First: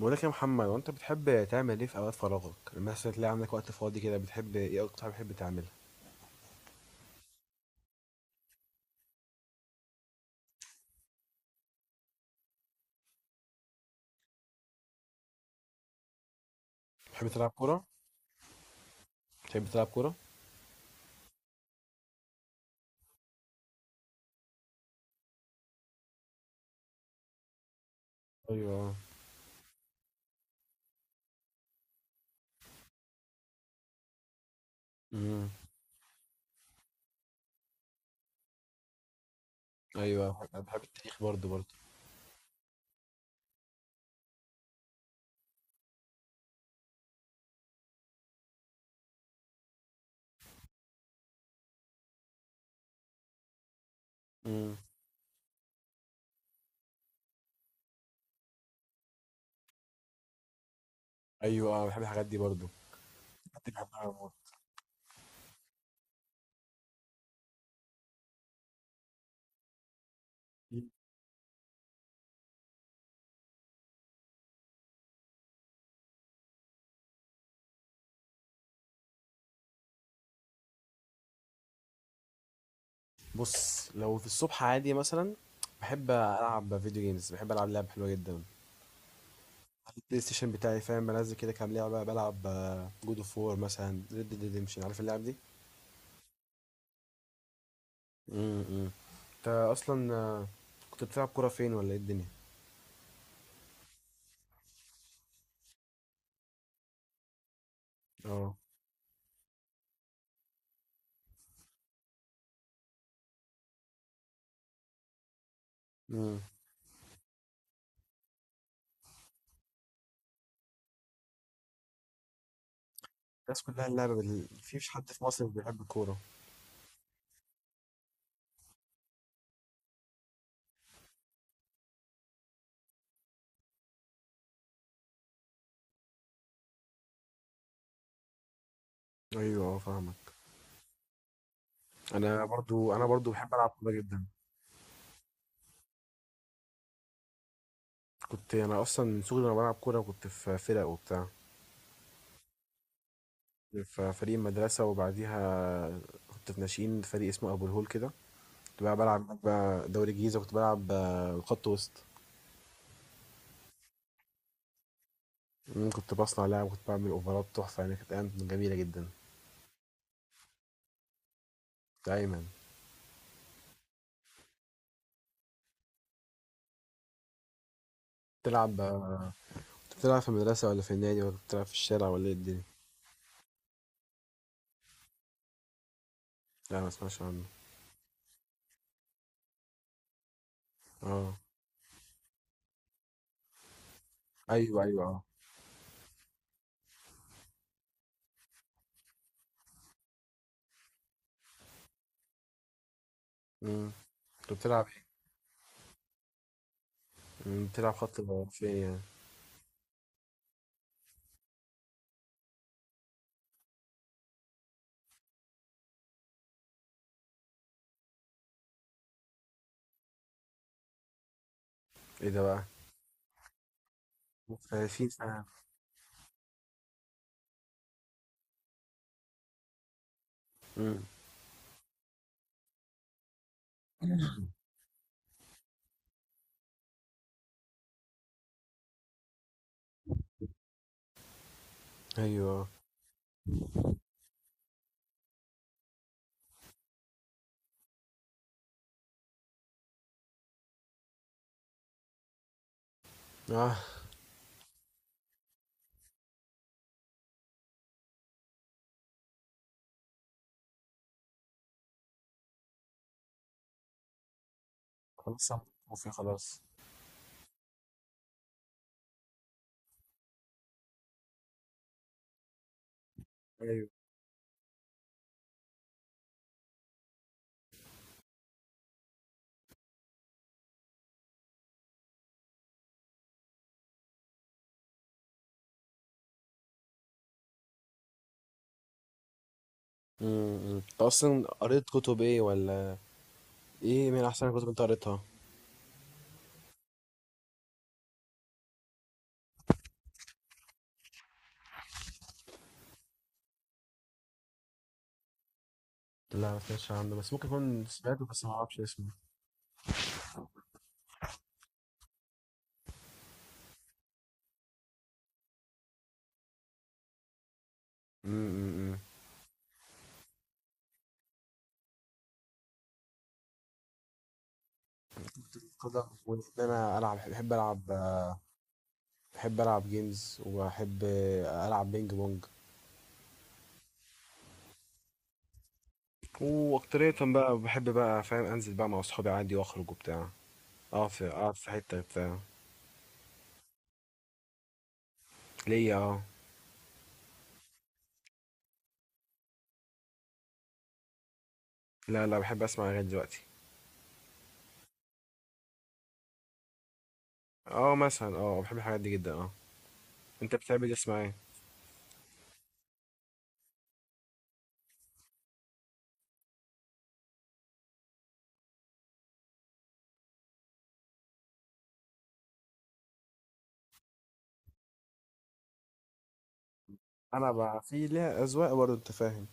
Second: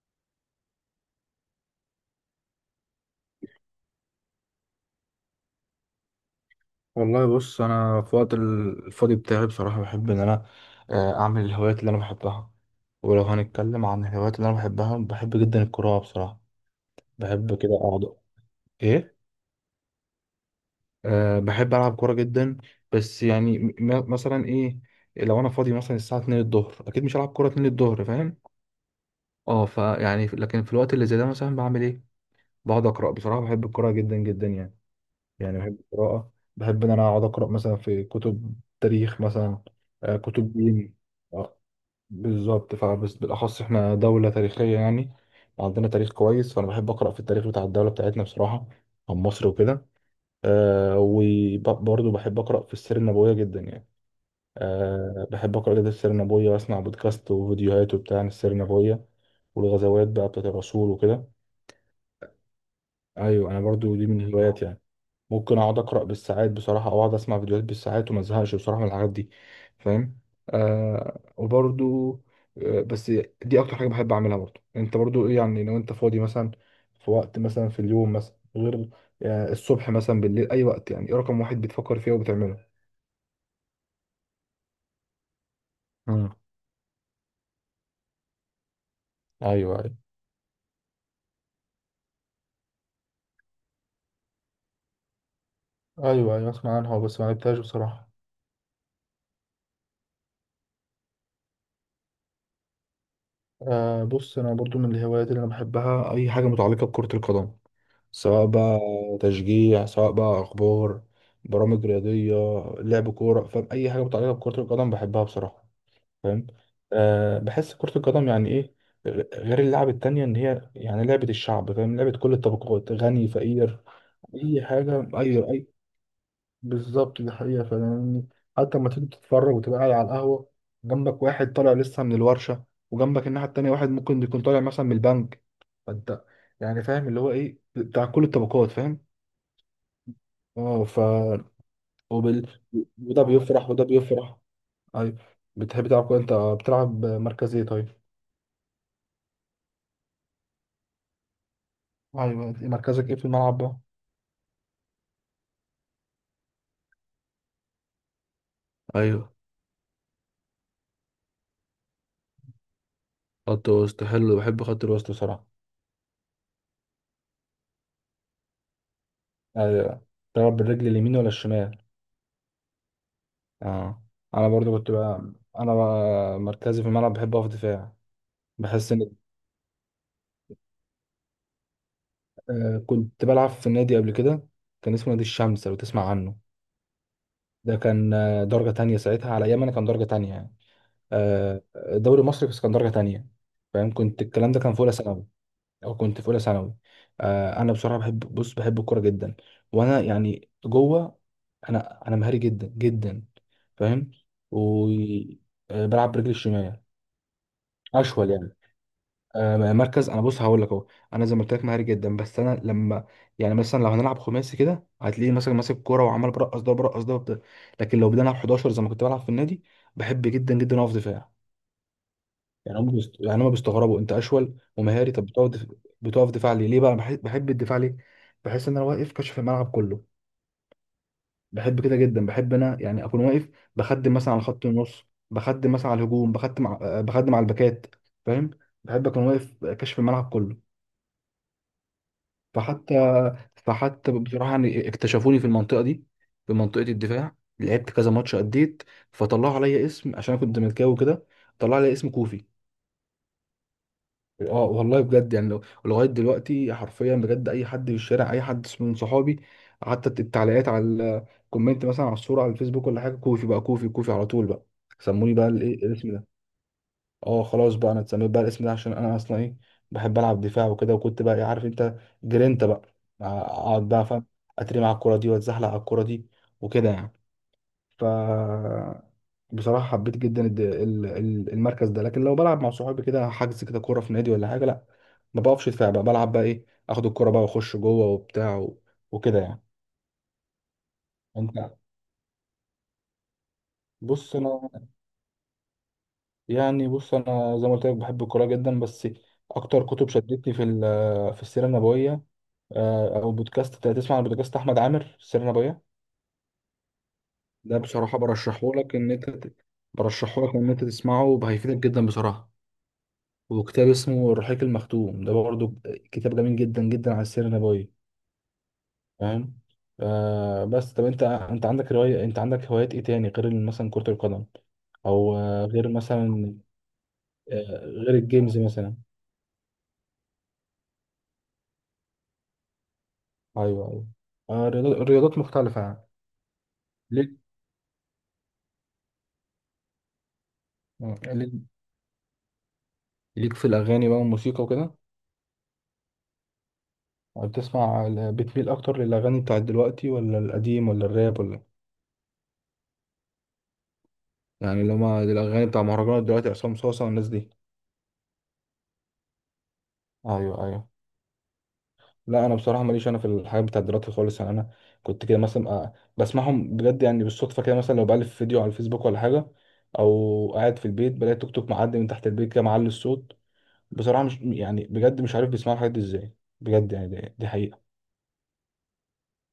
بقولك يا محمد، وانت بتحب تعمل ايه في اوقات فراغك؟ لما مثلا تلاقي عندك وقت فاضي كده بتحب ايه؟ اكتر حاجه بتحب تعملها؟ والله بص انا في وقت الفاضي بتاعي بصراحه بحب ان انا اعمل الهوايات اللي انا بحبها. ولو هنتكلم عن الهوايات اللي انا بحبها، بحب جدا القراءه بصراحه. بتحب تلعب بحب كده كوره؟ اقعد. ايه؟ بتحب تلعب كوره؟ أه بحب العب كوره جدا. بس يعني مثلا ايه، لو انا فاضي مثلا الساعه 2 الظهر، اكيد مش هلعب كوره 2 الظهر، فاهم؟ ايوه، اه لكن في الوقت اللي زي ده مثلا بعمل ايه؟ بقعد اقرا، بصراحه بحب القراءه جدا جدا يعني. امم، يعني بحب القراءة. بحب إن أنا أقعد أقرأ مثلا في كتب تاريخ مثلا، ايوه. بحب كتب أنا بحب دين. التاريخ برضو آه، برضو. بالظبط، فبس بالأخص إحنا دولة تاريخية يعني، عندنا تاريخ كويس. فأنا بحب أقرأ في التاريخ بتاع الدولة بتاعتنا بصراحة، عن مصر وكده. وبرضه بحب أقرأ في السيرة النبوية جدا يعني. امم، أه بحب أقرأ جدا السيرة النبوية، وأسمع بودكاست وفيديوهات وبتاع عن السيرة النبوية والغزوات بقى بتاعت الرسول وكده. ايوه، آه، بحب الحاجات دي برضو. أيوه أنا الحاجات دي برضه بحبها دي موت. من هواياتي يعني. ممكن اقعد اقرا بالساعات بصراحه، او اقعد اسمع فيديوهات بالساعات، وما ازهقش بصراحه من الحاجات دي. فاهم؟ مم. آه وبرضو آه بس دي اكتر حاجه بحب اعملها. برضو انت برضو ايه يعني، لو انت فاضي مثلا في وقت مثلا في اليوم مثلا، غير الصبح مثلا، بالليل، اي وقت يعني، ايه رقم واحد بتفكر فيه وبتعمله؟ بص، لو في الصبح عادي مثلا بحب مم. العب فيديو جيمز. بحب العب لعب حلوه جدا ايوه على ايوه. البلاي ستيشن بتاعي، فاهم؟ بنزل كده كام لعبه بلعب، جود اوف وور مثلا، ريد ديد ريدمشن، عارف اللعب دي؟ ايوه ايوه اسمع عنها بس ما لعبتهاش بصراحه. امم. انت اصلا كنت بتلعب كوره فين ولا ايه الدنيا؟ بص انا برضو من الهوايات اللي انا بحبها اي حاجه متعلقه بكره القدم، سواء اه، بقى تشجيع، سواء بقى اخبار، برامج رياضيه، لعب كوره. فاهم؟ اي حاجه متعلقه بكره القدم بحبها بصراحه. امم. فاهم؟ أه بحس كره القدم يعني ايه، غير اللعب التانية، ان هي يعني لعبه الشعب. فاهم؟ لعبه كل الطبقات، غني الناس فقير. كلها اللعبة اي مفيش حد حاجه، في اي مصر مش اي بيحب الكورة. بالظبط، دي حقيقه. فاهم؟ حتى لما تيجي تتفرج وتبقى قاعد على القهوه، جنبك واحد طالع لسه من الورشه، وجنبك الناحيه التانية واحد ممكن يكون طالع مثلا من البنك. فانت يعني، فاهم؟ اللي هو ايه بتاع كل الطبقات. فاهم؟ ايوه، اه، فاهمك. اه ف انا وبال... برضو انا وده برضو بحب العب بيفرح وده كورة جدا. بيفرح. ايوه بتحب تلعب كورة انت، بتلعب مركز ايه طيب؟ كنت انا اصلا من صغري وانا بلعب كورة، كنت في فرق وبتاع، ايوه مركزك ايه في الملعب بقى؟ في فريق المدرسة، وبعديها كنت في ناشئين فريق اسمه ابو الهول كده. كنت بقى بلعب ايوه هناك بقى دوري الجيزة، كنت بلعب خط وسط. خط وسط، حلو، بحب خط الوسط بصراحه. كنت بصنع لعب، كنت بعمل اوفرات تحفة، يعني كانت ايام جميلة جدا. ايوه تلعب بالرجل اليمين ولا الشمال؟ دايما. اه انا برضو كنت بقى، انا بقى مركزي في الملعب بحب اقف دفاع. تلعب بحس ان آه، كنت بتلعب في المدرسة ولا في النادي ولا كنت بتلعب في الشارع ولا ايه الدنيا؟ كنت بلعب في النادي قبل كده، كان اسمه نادي الشمس لو تسمع عنه. لا، ما اسمعش عنه. ده كان درجة تانية ساعتها، على ايام انا كان درجة تانية يعني، اه، الدوري المصري بس كان درجة تانية. فاهم؟ كنت الكلام ده كان في ايوه، أولى ايوه، اه. ثانوي، أو كنت في أولى ثانوي. أنا بصراحة بحب، بص بحب الكورة جدا، وأنا يعني جوه أنا مهاري جدا جدا. مم. فاهم؟ كنت بتلعب ايه؟ وبلعب برجلي الشمال. بتلعب خط أشول يعني. فين يعني؟ مركز، أنا بص هقول لك أهو، أنا زي ما قلت لك مهاري جدا. بس أنا لما يعني مثلا لو هنلعب خماسي كده هتلاقيني مثلا ماسك الكورة وعمال برقص ده وبرقص ده وبتاع. لكن لو بدنا نلعب 11 زي ما كنت بلعب في النادي بحب جدا جدا أقف دفاع. ايه ده بقى؟ يعني هم بيست... يعني هم بيستغربوا انت اشول فين ومهاري، طب فاهم. بتقف دف... بتقف دفاع ليه؟ ليه بقى بحب... بحب الدفاع ليه؟ بحس ان انا واقف كشف الملعب كله. امم، بحب كده جدا، بحب انا يعني اكون واقف، بخدم مثلا على خط النص، بخدم مثلا على الهجوم، بخدم ع- آه، بخدم على الباكات. فاهم؟ بحب اكون واقف كشف الملعب كله. ايوه، فحتى فحتى بصراحه يعني اكتشفوني في المنطقه دي، في منطقه الدفاع. لعبت كذا ماتش اديت، فطلعوا عليا اسم، عشان انا كنت ملكاوي كده، طلعوا عليا اسم كوفي. اه، اه والله بجد يعني، لو لغايه دلوقتي حرفيا بجد، اي حد في الشارع، اي حد من صحابي، حتى التعليقات على الكومنت مثلا على الصوره على الفيسبوك ولا حاجه، كوفي بقى، كوفي على طول بقى. سموني بقى خلاص. أنا الايه، متوفي الاسم ده. خلاص. اه خلاص بقى انا اتسميت بقى الاسم ده، عشان انا اصلا ايه، بحب العب دفاع وكده. وكنت بقى إيه عارف انت، جرينتا بقى، ايوه، اقعد بقى، فاهم؟ اترمي على الكوره دي، واتزحلق على الكوره دي، وكده يعني. ف بصراحة حبيت جدا المركز ده. لكن لو بلعب مع صحابي كده، حجز كده كورة في نادي ولا حاجة، لا ما بقفش دفاع بقى، بلعب بقى ايه، اخد الكورة بقى واخش جوه وبتاع وكده يعني. امم، أمم. انت اصلا انت، قريت كتب ايه؟ ولا ايه من بص احسن الكتب انا انت قريتها؟ يعني، بص انا زي ما قلت لك بحب الكورة جدا، بس اكتر كتب شدتني في في السيرة النبوية. او بودكاست، تسمع عن بودكاست احمد عامر السيرة النبوية؟ لا، ما سمعتش عنه، بس ممكن ده اكون بصراحة سمعته بس ما برشحه اعرفش لك اسمه. ان برشحه لك ان انت تسمعه، هيفيدك جدا بصراحة. وكتاب اسمه الرحيق المختوم، ده برضه كتاب جميل جدا جدا على السيرة النبوية. امم، أمم، أمم. فاهم؟ آه بس طب انت، انت عندك رواية، انت عندك هوايات ايه تاني غير مثلا كرة القدم، او غير قدر وان مثلا، انا العب، بحب العب غير الجيمز مثلا. بحب العب جيمز، وبحب العب بينج بونج. ايوه ايوه، رياضات، رياضات مختلفة يعني. واكترية ليك، بقى بحب بقى، فاهم؟ انزل بقى مع اصحابي عادي واخرج وبتاع، اقعد في ليك اقعد في حتة بتاع. ليك في الاغاني بقى والموسيقى وكده. ليا، اه. بتسمع بتميل اكتر للاغاني بتاعت دلوقتي ولا القديم ولا الراب ولا؟ لا لا، بحب اسمع اغاني دلوقتي. يعني لما الاغاني بتاع مهرجانات دلوقتي، عصام صاصا والناس دي. اه، مثلا، اه بحب الحاجات دي جدا، اه. انت ايوه بتحب ايوه. تسمع ايه؟ لا انا بصراحه ماليش انا في الحاجات بتاعت دلوقتي خالص يعني. انا كنت كده مثلا، بسمعهم بجد يعني بالصدفه كده، مثلا لو بألف فيديو على الفيسبوك ولا حاجه، او قاعد في البيت بلاقي توك توك معدي من تحت البيت كده معلي الصوت. بصراحه مش يعني بجد مش عارف بيسمعوا الحاجات دي ازاي. بجد يعني دي انا حقيقه. بقى في ليها اذواق برضه، انت فاهم؟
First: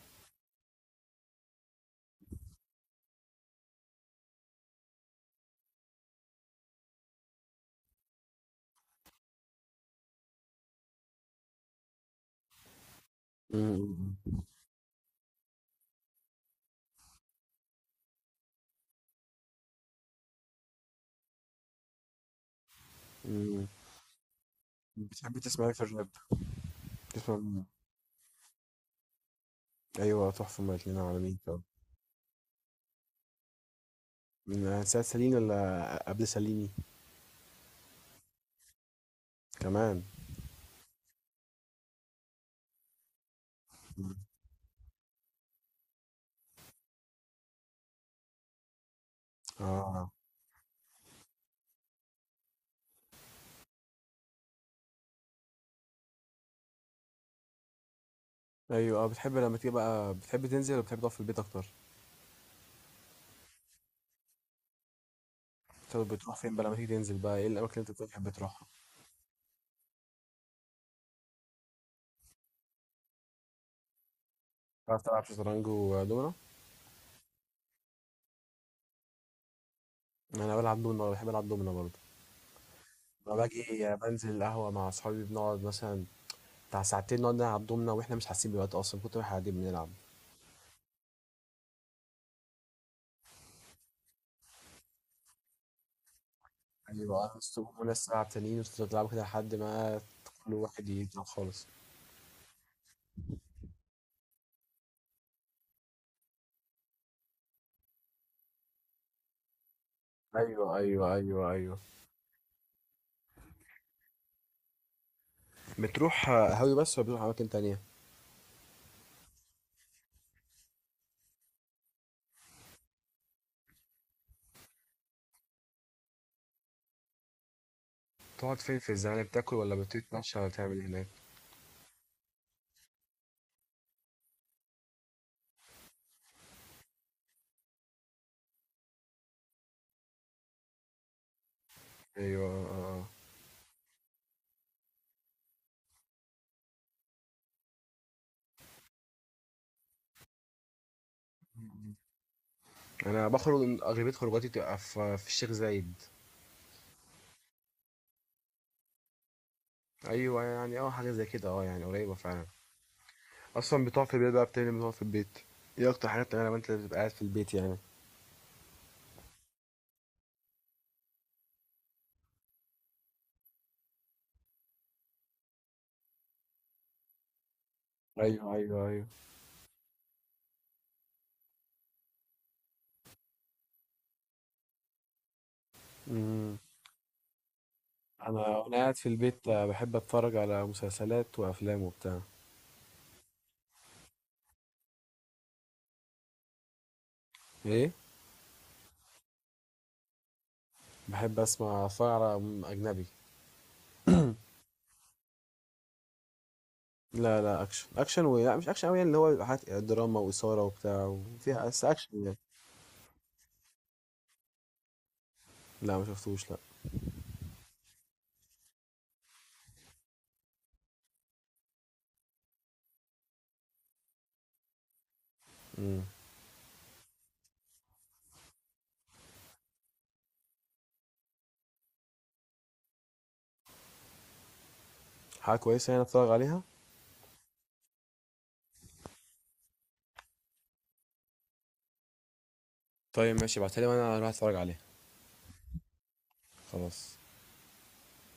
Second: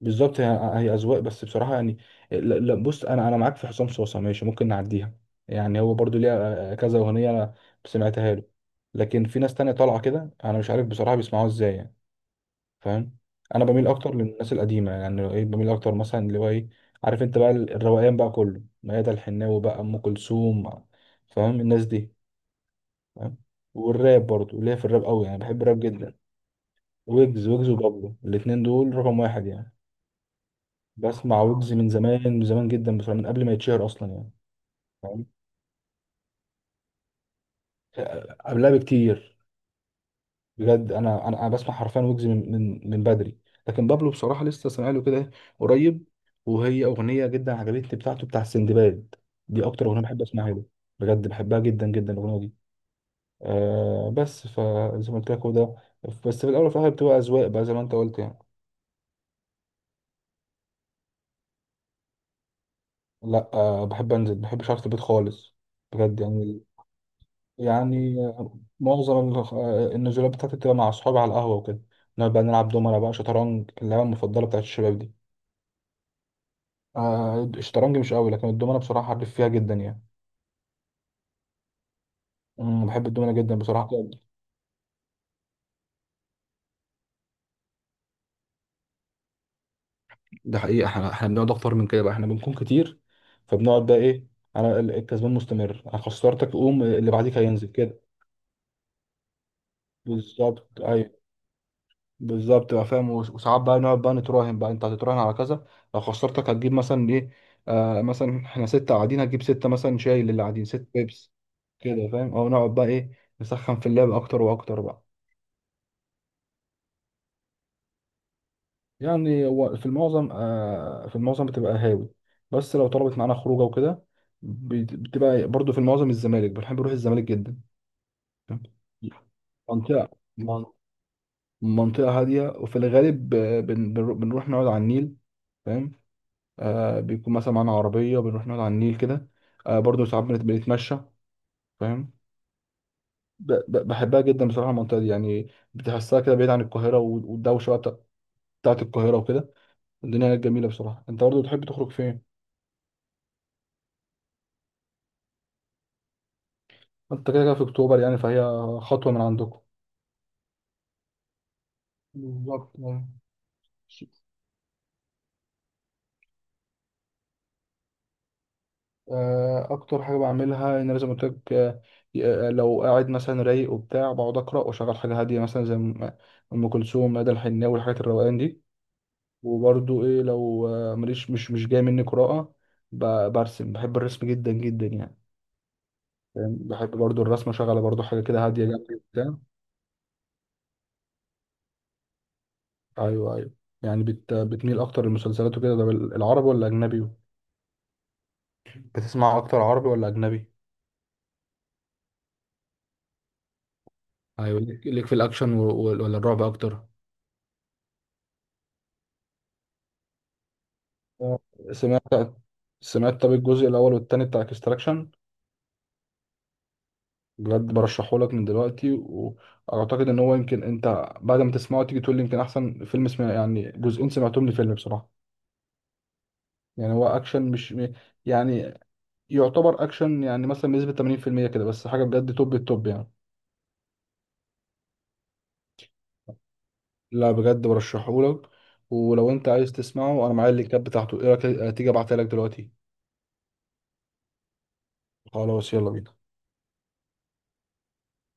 بالظبط، هي هي اذواق، بس بصراحه يعني، لا لا، بص انا معاك في حسام صوصه ماشي، ممكن نعديها. يعني هو برضو ليها كذا اغنيه انا سمعتها له. لكن في ناس تانية طالعه كده انا مش عارف بصراحه بيسمعوها ازاي يعني. فاهم؟ انا بميل أمم، اكتر للناس القديمه، يعني ايه بميل اكتر مثلا اللي هو ايه، عارف انت بقى الروقان بقى كله، ميادة الحناوي بقى، ام كلثوم. فاهم الناس دي؟ فاهم؟ أمم. والراب برضو ليا في الراب قوي بتحب يعني، بحب تسمع ايه في الراب الراب؟ جدا. تسمع ويجز مين؟ ويجز وبابلو الاتنين دول رقم واحد يعني. ايوه، تحفه هما الاتنين، عالمين بسمع طب. ويجز من زمان، من زمان جدا بصراحه، من قبل ما يتشهر اصلا يعني. من ساعة فاهم؟ ساليني ولا قبل ساليني قبلها بكتير. كمان؟ بجد انا بسمع حرفيا ويجز من من بدري. لكن بابلو أمم. بصراحه لسه سامع له كده قريب، وهي اغنيه جدا عجبتني بتاعته بتاع سندباد، دي اكتر اغنيه اه، بحب اسمعها له. بجد بحبها جدا جدا الاغنيه دي. آه بس فزي ما قلت لك هو ده، بس في الاول وفي الاخر بتبقى اذواق بقى زي ما انت قلت يعني. ايوه، اه. بتحب لما تيجي بقى بتحب تنزل ولا بتحب تقعد في البيت اكتر؟ لا بحب انزل، ما بحبش اقعد في البيت خالص. طب بجد بتروح فين يعني، بقى لما تيجي تنزل بقى؟ ايه الاماكن اللي انت يعني بتحب تروحها؟ معظم النزولات بتاعتي بتبقى مع اصحابي على القهوه وكده، نقعد بقى نلعب دومنة بقى، شطرنج، اللعبه المفضله بتاعت الشباب بتعرف دي. تلعب شطرنج ودومنا؟ الشطرنج مش قوي، لكن الدومنة بصراحة حريف فيها جدا يعني. انا بلعب دومنا، بحب العب دومنا برضه. أمم، بحب الدومنة لما جدا بصراحة. باجي بنزل القهوة مع أصحابي بنقعد مثلا بتاع ساعتين نقعد نلعب دومنا، وإحنا مش حاسين بالوقت أصلا كتر ما إحنا قاعدين بنلعب. ده حقيقة، احنا بنقعد اكتر من كده بقى، احنا بنكون كتير. فبنقعد بقى ايه، انا الكسبان مستمر، انا خسرتك قوم، يعني اللي بقى بعديك هينزل الصبح كده. ناس ساعة تانيين، وتفضلوا تلعبوا كده لحد ما كل بالظبط واحد ايوه. يبدأ خالص. بالظبط بقى فاهم، وساعات بقى نقعد بقى نتراهن بقى، انت هتتراهن على كذا، لو خسرتك هتجيب مثلا ايه. مثلا احنا ستة قاعدين هتجيب ستة، مثلا شايل اللي قاعدين أيوه، ست أيوه، بيبس أيوه، أيوه. كده. فاهم؟ او نقعد بقى ايه، نسخن في اللعب اكتر واكتر بقى. بتروح قهاوي بس ولا بتروح أماكن تانية؟ يعني هو في المعظم في المعظم بتبقى هاوي، بس لو طلبت معانا خروجه وكده بتبقى برضو في المعظم الزمالك. بنحب نروح الزمالك جدا. بتقعد فاهم؟ فين في الزمالك؟ بتاكل ولا منطقة، بتتمشى ولا من- بتعمل إيه هناك؟ منطقة هادية، وفي الغالب بنروح نقعد على النيل. فاهم؟ بيكون مثلا معانا عربية، بنروح نقعد على النيل كده. برضو ساعات بنتمشى. فاهم؟ أيوه، آه. بحبها جدا بصراحة المنطقة دي، يعني بتحسها كده بعيد عن القاهرة والدوشة بقى بتاعت القاهرة وكده. الدنيا جميلة بصراحة. انت برضو بتحب تخرج فين؟ أنا بخرج أغلبية خروجاتي تبقى في الشيخ زايد. انت كده كده في اكتوبر يعني، فهي خطوه من عندكم. أيوه، يعني أه حاجة زي كده، أه يعني قريبة فعلا. بالظبط أيوة. اصلا بتقعد في البيت بقى بتعمل ايه؟ بتقعد في البيت، ايه اكتر حاجه بتعملها لما انت بتبقى قاعد في البيت يعني؟ اكتر حاجه بعملها ان انا زي ما قلت لك، لو قاعد مثلا رايق وبتاع، بقعد اقرا واشغل حاجه هاديه مثلا زي ام أم كلثوم، مدى الحناوي، الحاجات الروقان ايوه، دي. ايوه، ايوه، وبرضو ايه، لو ماليش، مش جاي مني قراءه، برسم. بحب الرسم جدا جدا يعني. فاهم؟ امم. بحب برضو الرسم، اشغل برضو حاجه كده انا هاديه وانا جنبي قاعد في وبتاع. البيت بحب اتفرج على مسلسلات وافلام وبتاع. ايوه ايوه. يعني بتميل اكتر للمسلسلات وكده ده، العربي ولا اجنبي، ايه؟ بتسمع اكتر عربي ولا اجنبي؟ بحب اتفرج على اجنبي. ايوه ليك، ليك في الاكشن ولا الرعب اكتر؟ لا لا، اكشن، لا مش اكشن قوي، يعني اللي هو بيبقى حاجات دراما واثاره وبتاع آه، وفيها بس اكشن سمعت يعني. سمعت طب الجزء الاول والتاني بتاع اكستراكشن؟ لا ما شفتوش، لا. بجد برشحه لك من دلوقتي، واعتقد ان هو يمكن انت بعد ما تسمعه تيجي تقول لي يمكن احسن فيلم سمع يعني، جزئين سمعتهم لفيلم بصراحه. امم. يعني هو اكشن مش م- يعني، يعتبر اكشن يعني مثلا بنسبه 80% كده، بس حاجه بجد توب التوب يعني. حاجه كويسه يعني اتفرج عليها. لا بجد برشحه لك. ولو انت عايز تسمعه انا معايا اللينكات بتاعته، ايه رايك تيجي ابعتها لك دلوقتي؟ طيب ماشي، ابعتها لي وانا اروح اتفرج عليها. خلاص يلا بينا. خلاص.